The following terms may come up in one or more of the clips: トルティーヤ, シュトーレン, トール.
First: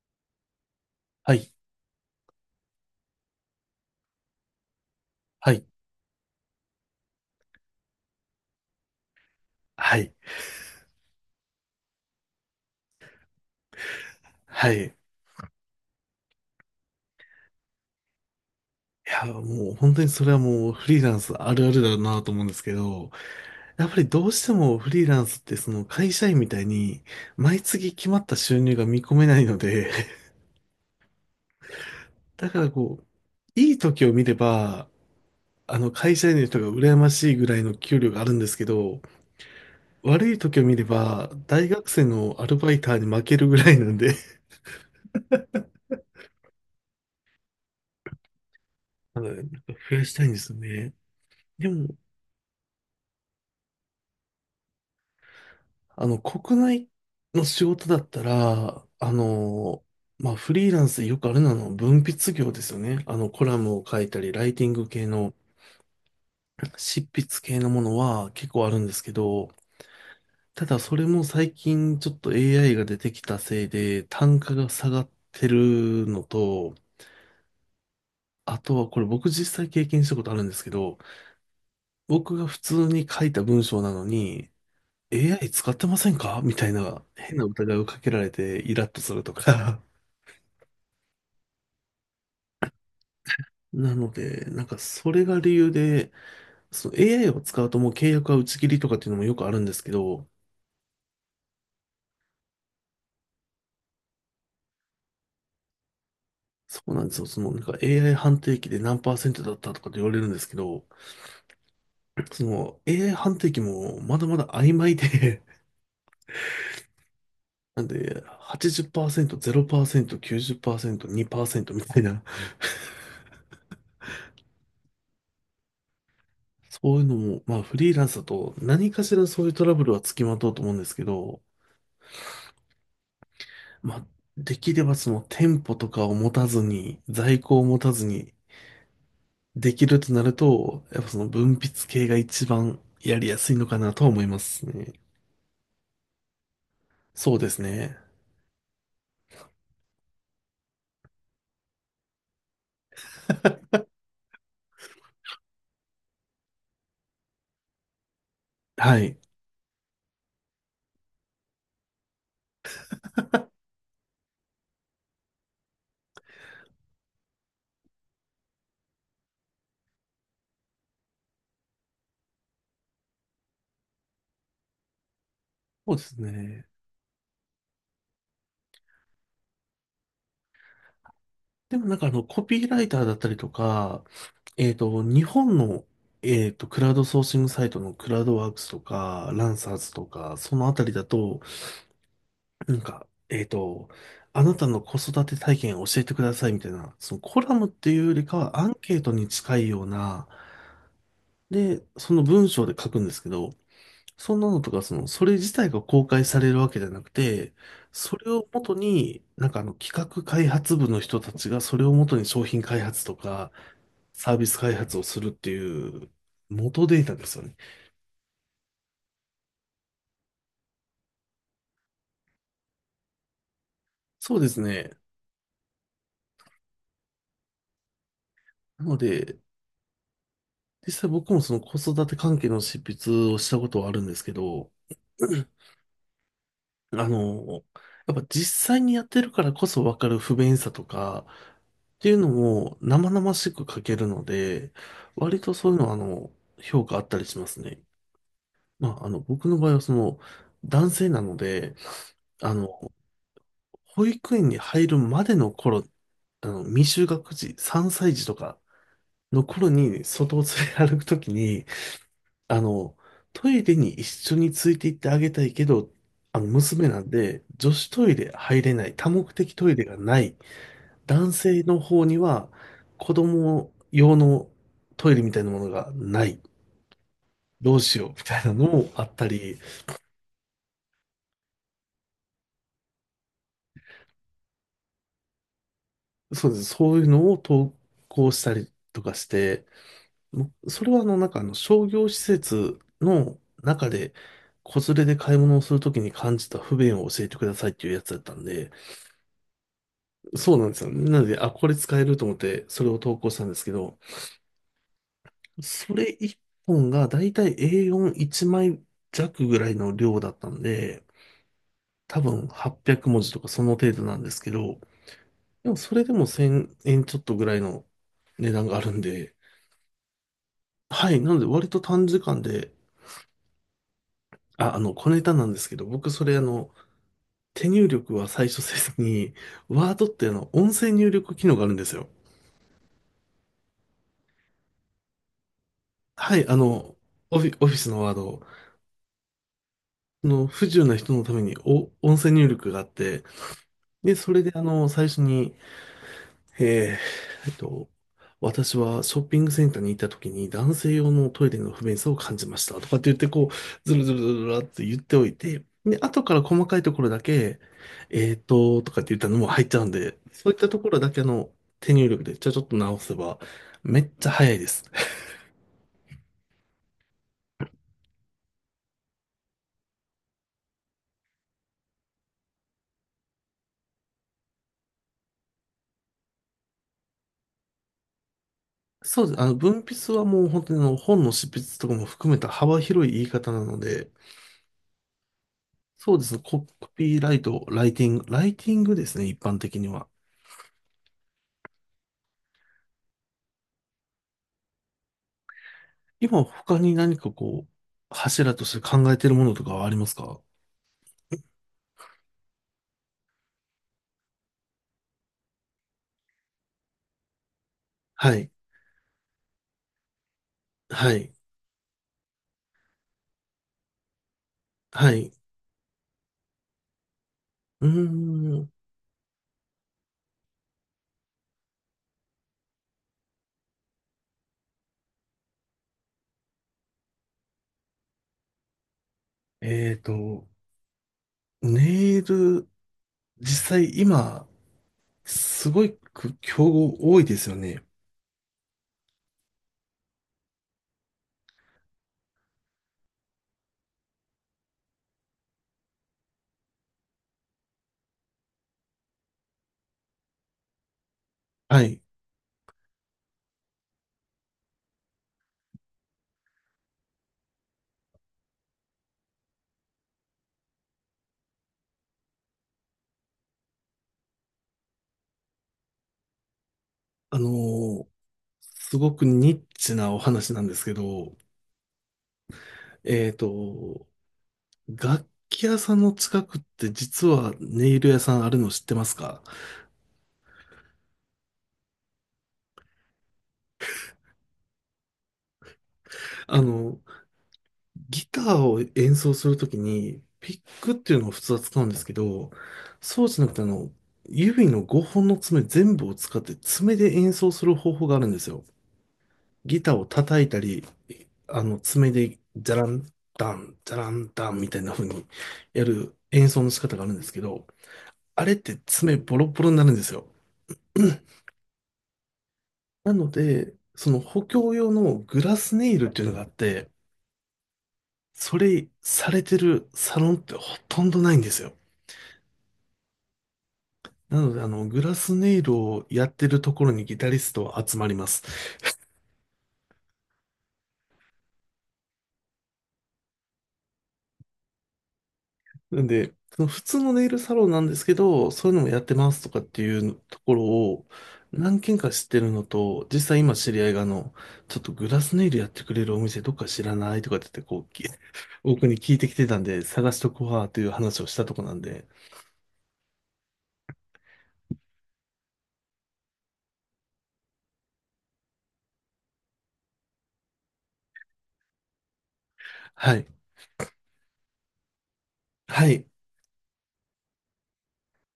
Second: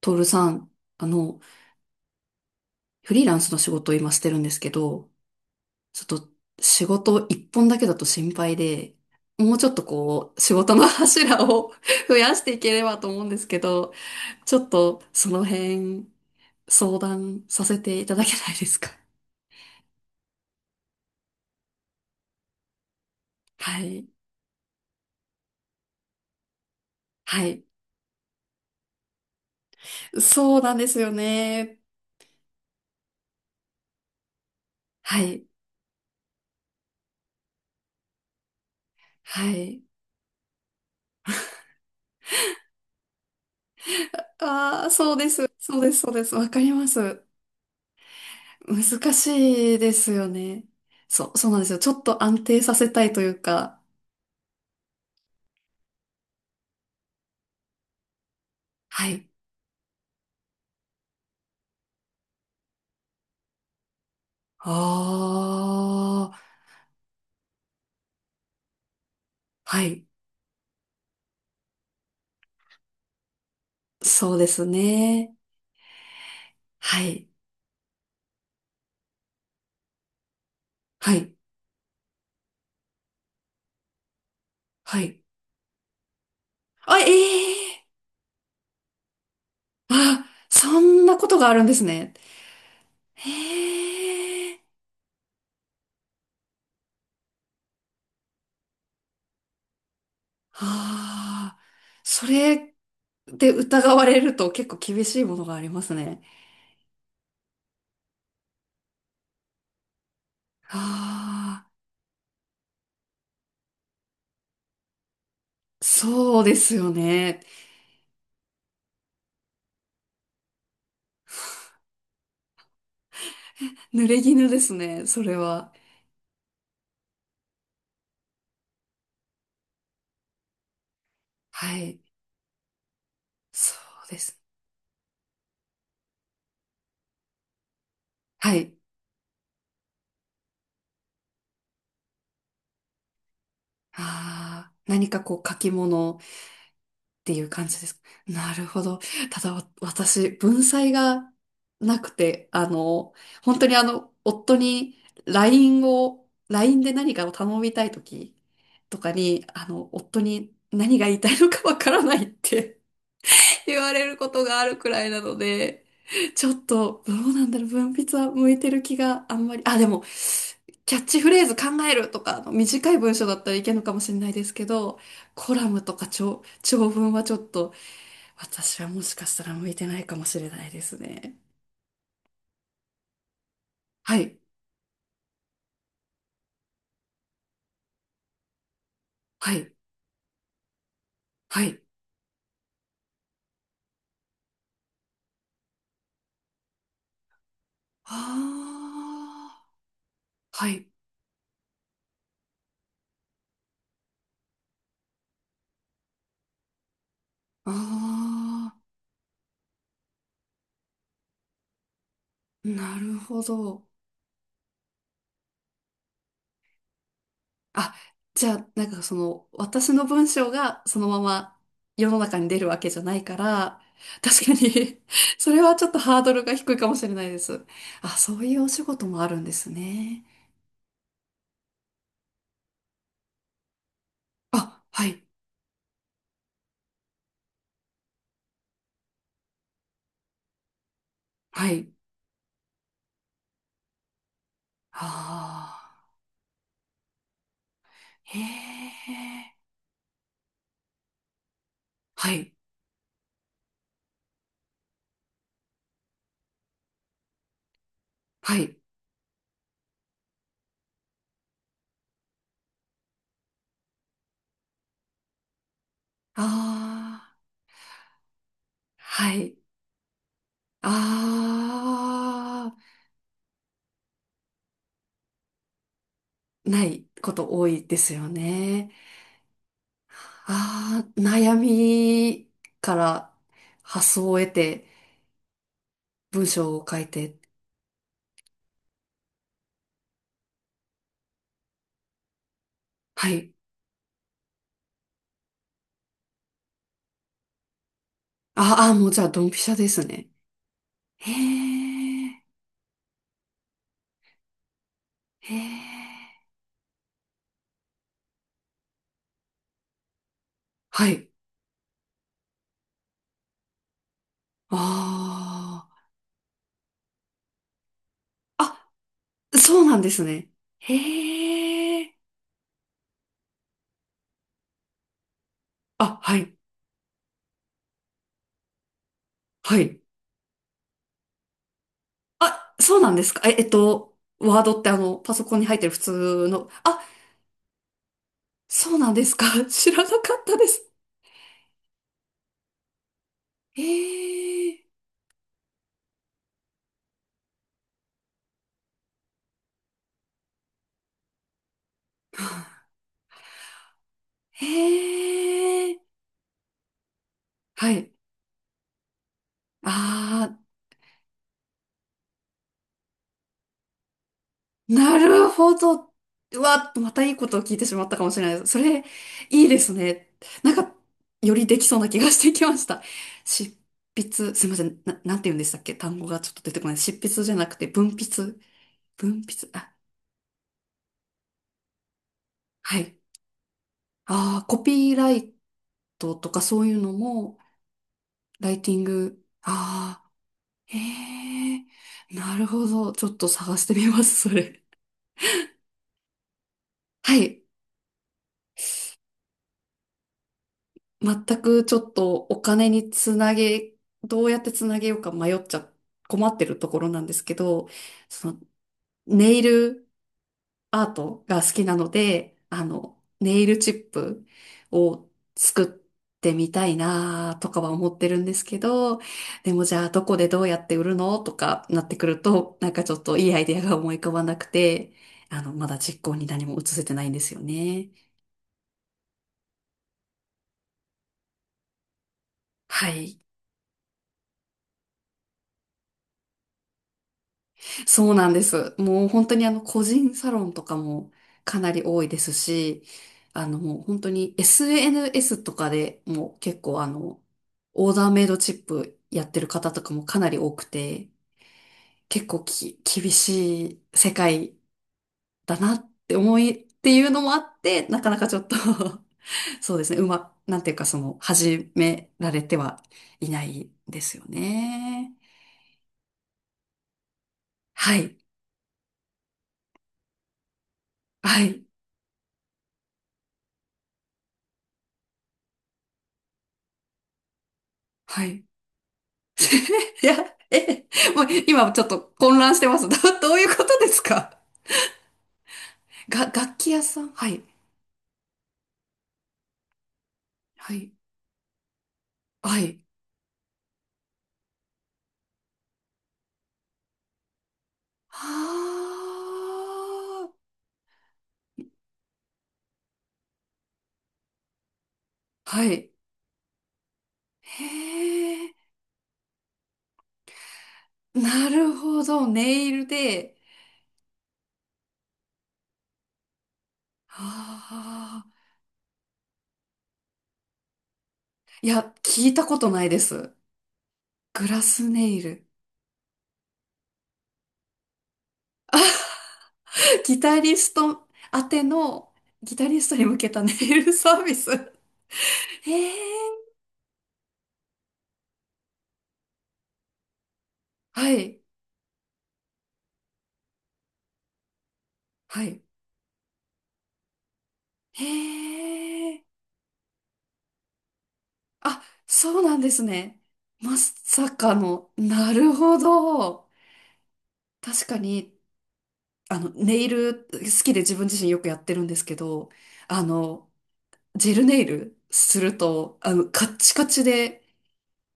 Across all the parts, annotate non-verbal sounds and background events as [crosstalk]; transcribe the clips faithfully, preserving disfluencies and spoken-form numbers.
トールさん、あはの、い、フリーランスの仕事を今してるんですけど、はい、ちょっと仕事一本だけだと心配で、もうちょっとはい、こう、仕事の柱を [laughs] 増やしていければと思うんですけど、ちょっはい。いとその辺相談させていただけないですか？ や、もう本当にそれはもうフリーランスあるあるだなと思うんですけど、[laughs] はやっぱい。りどうしてもフリーランスってその会社員みたいには毎い。月決まった収入が見込めないので、[laughs] そうなんですよね。だからこう、いい時を見れば、はい。あの会社員の人が羨ましいぐらいの給料があるんですけど、はい。悪い時を見れば大学生のアルバイターに負けるぐらいなんで、ああ、そうです。そうです。そうです。わかります。難 [laughs] あの、なんかしいで増やすしたよいんですよね。ね。そう、そうなんでですよ。ちも、ょっと安定させたいというか。あの、国内の仕事だったら、はあい。の、まあ、フリーランスでよくあるのはあの文筆業ですよね。あの、コラムを書いたり、ライティング系の、ああ、執筆系のものは結構あるんですけど、はい。ただそれも最近ちょっと エーアイ が出てきたせいで、そう単で価すが下がっね。てるのと、はい。あとはこれ僕実際経験したことあるんですけど、はい。僕が普通に書いた文章なのに、はい。エーアイ 使ってませんかみたいなあ、変な疑いをええかけられてイラッとするとか。あ、そんなことがあるんですね。なので、ええなんかそれが理由で、その エーアイ を使うともう契約は打ち切りとかっていうのもよくあるんですけど、ああ、それで疑われると結構厳しいものがありますね。そうなんですよ。そのなんか エーアイ 判定機で何パーセントだったとかって言われるんですけど、ああ、その エーアイ 判定機もまだまだ曖昧で、そうですよね。[laughs] なんではちじゅっパーセント、ゼロパーセント、きゅうじゅっパーセント、にパーセントみたいな、濡れ衣ですね、それは。そういうのも、まあフリーランスだと何かしらそういうトラブルはつきまとうと思うんですけど、はい。そまあうです。できればその店舗とかを持たずに、在庫を持たずに、はい。できるとなると、やっぱその文筆系が一番やりやすいのかなとは思いますああ、ね。何かこう書き物ってそういうです感じでね。す。なるほど。ただわ私、文才がなくて、あの、本当にあの、夫に ライン を、ライン で何かを頼みたいときとはかい。に、あの、夫に何が言いたいのかわからないって言われることがあるくらいなので、ちょっと、どうなんだろう、文筆は向いてる気があんまり、あ、でも、キャッチフレーズ考えるとか、あの短い文章だったらいけるのかもしれないですけど、コラムそとうでかす長、ね。長文はちょっと、私はもしかしたら向いてないかもしれないですね。でもなんかあの、コピーライターだったりとか、はい、えっと、日本の、えっと、クラウドソーシングサイトのクラウドワークスとか、ラはンい、サーズとか、そのあたりだと、はい。なんか、えっと、あなたの子育て体験を教えてくださいみたいな、そのコラムっていうよりかはアンケートに近あいような、あ、はい。で、その文章で書くんですけど、そんなのとか、その、それ自体が公開されるわけじゃなくて、それを元あに、なんかあの企画開発部の人たちがそれを元に商品あ、開な発とるほかど。サービス開発をするっていう元データですよね。あ、じゃあ、なんかその、私の文章がそのまま世の中に出るわけじゃないから、そう確でかすね。に [laughs] それはちょっとハードルが低いかもしれないです。あ、そういうお仕なの事もあるで、んですね。実際僕もその子育て関係の執筆をしたことはあるんですけど、あ、はい、[clears throat] あの、やっぱ実際にやってるからこそわかる不便さとか、はい。っていうのも生々しく書けるので、割とそういあうのはああ、の、評価あったりしますね。へまあ、あの、僕え、の場合はその、男性なので、はあい、の、保育園に入るまでの頃、あの、未就学児、さんさい児とかはい。の頃に外を連れ歩くときに、あの、トイレに一緒について行ってあげたいけど、あの、娘なんああ、で、女子トイレ入れない、多目は的い。トイレがない、男性の方にはあ子供用のトイレみたいなものがない。あ、ないこと多どういでしようすみよたいなのね。もあったり、ああ、悩みから発想を得て、文そうです。章をそ書ういういのて。を投稿したりとかして、もうそれはあの、なんかあの商業施設はのい。中で子連れで買い物をするときに感じた不便を教えてくださいっていうやつだったんで、ああ、もうじゃあ、ドンピシャですね。そうなんですよ。なのへで、あ、これ使えると思っえ、てそれを投稿したんですけど、へそれ1え。本がだいたい エーよんいち 枚弱ぐらいの量だったんで、はい。多分はっぴゃく文字とかその程度なんですけど、でもあそれでもせんえんちょっとぐらいの値段がああ。るんで、あ、そうなんですね。はい、なので割とへ短え。時間で、あ、あの、小ネタなんですけど、僕あ、そはれあい。の、手入力は最初せずに、はワーい。ドってあの、音声入力機能があるんですよ。あ、そうなんですか。え、えっと、ワードってあの、パソコンに入ってる普はい、通あの。の、あ、オフィ、オフィスのワードを、そうなんですか。[laughs] 知らなそかっのたで不自由す。な人のためにお音声入力があって、へで、それであえ。の、最初にええ、えっと、私はショッピングセンターに行った時に男性用のトイレの不便さを感じましたと [laughs] かって言ってこう、ずるずるずるずるって言っておいて、へで、え。後から細かいところだけ、はい。えーっと、とかって言ったのも入っちゃうんで、あそういっあ。たところだけあの手入力でちょちょっと直せばめっちゃ早いです。なるほど。うわ、またいいことを聞いてしまったかもしれないです。それ、いいですね。なんか、よりできそうな気がしてきました。執筆、すいません。な、なんて言うんでしたっけ単語がちょっと出てこない。執筆じゃなくて、文筆。そうです。文あの、筆。文あ、筆はもう本当にあの本の執筆とかも含めた幅は広いい。言い方なので、ああ、コピーライそうでトす。とかコそういうのピーライも、ト、ライティング、ライテラィインテグィンですね、一グ。般的には。ああ、へえ。なるほど。ちょっと探してみます、それ。今他に何かはい。こう、柱として考えてるものとかはありますか？全くちょっとお金につなげ、どうやってつなげようか迷っちゃ、困ってるところなんですけど、はい。そのネイルアはーい。トが好きなので、あの、ネイルチップはをい。作ってみたいなとかうーは思ってるんですん。けど、でもじゃあどこでどうやって売るのとかなってくると、なんかちょっといいアイデアが思い浮かばなくて、あの、まだ実行に何も移せてないんですよね。えっと、ネイル、はい。実際今、すごく競合多いですよね。そうなんです。もう本当にあの個人サロンとかもかなり多いですし、あのもう本当に エスエヌエス とかでもう結構あの、オーダーメイドチップやってる方とかもかなり多くて、はい。結構き、厳しい世界だなって思いっていうのもあって、なかなかちょっと [laughs] そうですね、うま、なんていうかその、始められてはいないですよね。あのーはい、すごくニッチなお話なんですけど、はい、えっと、楽器屋さんの近くって実はネイル屋さんはあるい。の知ってますか？いや、え、もう今ちょっと混乱してます。[laughs] ど、どういうことですか？が、あ楽器の、屋さんはい。ギターを演奏するときに、ピックはっい。ていうのを普通は使うんですけど、はい。そうじゃなくて、あの、指のごほんの爪全部を使って爪で演奏する方法があるんですよ。ギターを叩はいたり、あの、爪で、ジャランダン、ジャランダンみたいな風にあ。はやい。る演奏の仕方があるんですけど、へあれってえ。爪ボロボロになるんですよ。[clears throat] なるほど。ネイルなので。で、その補強用のグラスネイルっていうのがあって、ああ。それされてるサロンってほとんどないんですよ。いや、聞いたことないです。なので、あグラの、グスラネスイネイル。ルをやってるところにギタリストは集まります。ギタリスト宛ての、ギタリストに向けたネイルサービス。へなんで、そのえ。普通のネイルサロンなんですけど、そういうのもやってますとかっていうところをはい。何軒か知ってるのと、実際今知り合いがあの、ちょっとグラスネイルはやっい。てくれるお店どっか知らないとかって言って、こう、き へ [laughs] 僕に聞いてきえ。てたんで、探しとこうわという話をしたとこなんあ、で、そうなんですね。まさかの、なるほど。確かに、あの、ネイル好きで自分自身よくやってるんですけど、はあい。の、ジェルネイルするはい。と、あの、カッチカチで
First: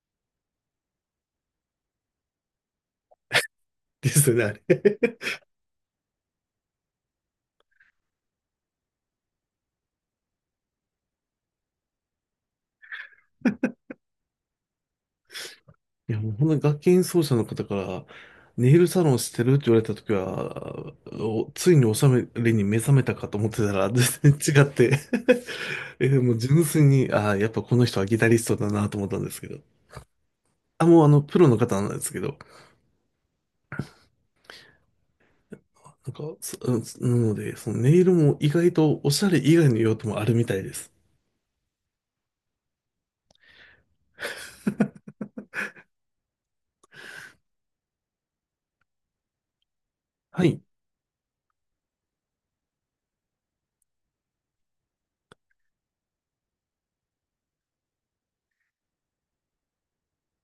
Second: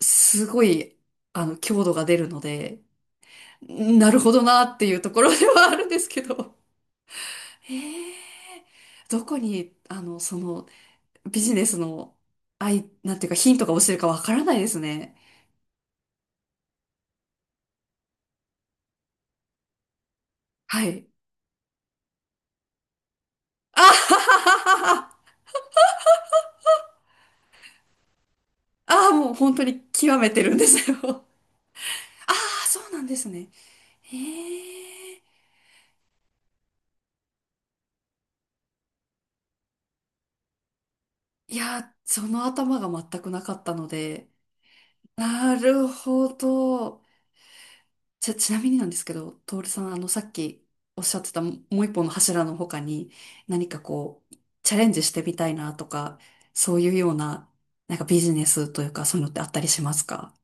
すごい、あの、強度が出るので、なでるすほよどね、あなれ。っていうところではあるんですけど。へえ、どこに、あの、その、ビジネスの、あいなんていうかヒントが落ちてるかわからないですね。いや、もう本当に楽器演奏者の方から、ネイルサロンしてるって言われたときはは、い。おついにお収めに目覚めたかと思ってたあら、はは全然違っはて は [laughs] え、もう純粋に、ああ、やっぱこの人はギタリストだなと思あっあ、たんでもうすけ本ど。当に極めてるんであ、すもうあの、よ。プ [laughs] ロの方なんですけあど。あ、そうなんですね。へえ。なんか、そうんなので、そのネイルも意外とおしゃれ以外の用途もあるみたいです。いや、その頭が全くなかったので。なるほど。ちゃ、ちなみになんですけど、トールさん、あの、さっはい。きおっしゃってたももう一本の柱の他に、何かこう、チャレンジしてみたいなとか、そういうような、なんかビジネスというか、そういうのってあったりしますか？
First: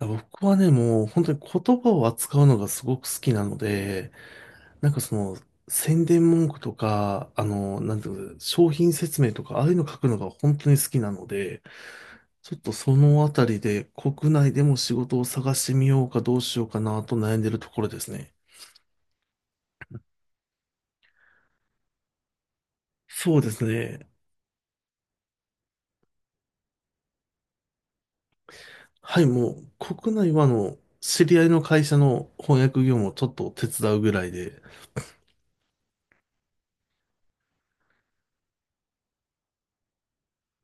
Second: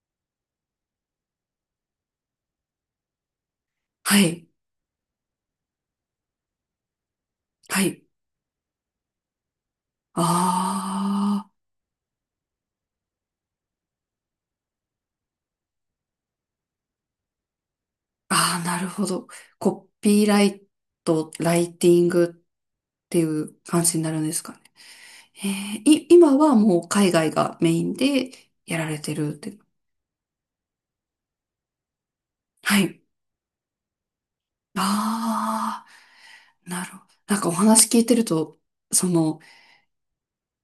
僕はね、もう本当に言葉を扱うのがすごく好きなので、はい。なんかその、宣伝文句とか、あの、はなんい。ていうの、商品説明とか、ああいうの書くのが本当にあ好きなのあ。で、ちょっとそのあたりで国内でも仕事を探してみようかどうしようかなと悩んでるところですね。ああ、なるほど。コピーライト、ライティングっていそうでうす感じにね。なるんですかね。えーい、今はもう海外がメインでやられてはい、るっもて。う国内はあの、知り合いの会社の翻は訳業い。務をちょっと手伝うぐらいで、ああ、なるほど。なんかお話聞いてると、その、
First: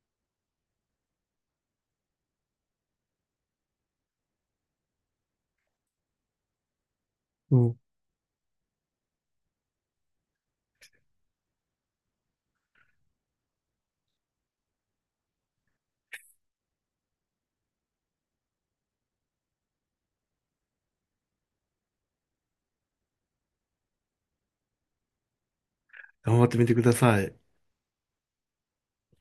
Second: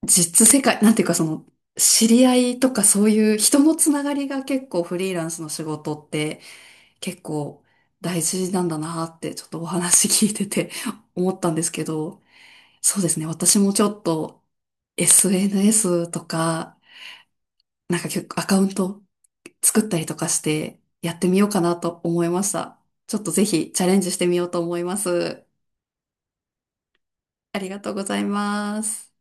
実世界、なんていうかその、知り合いとかそういう人のつながりが結構フリーランスの仕事って結う構ん、大事なんだなってちょっとお話聞いてて思ったんですけど、そうですね。私もちょっと エスエヌエス とか、なんか結構アカウント作ったりとかしてやってみようかなと思いました。ちょっとぜひチャレンジしてみようと思います。頑張ってみてください。ありがとうございます。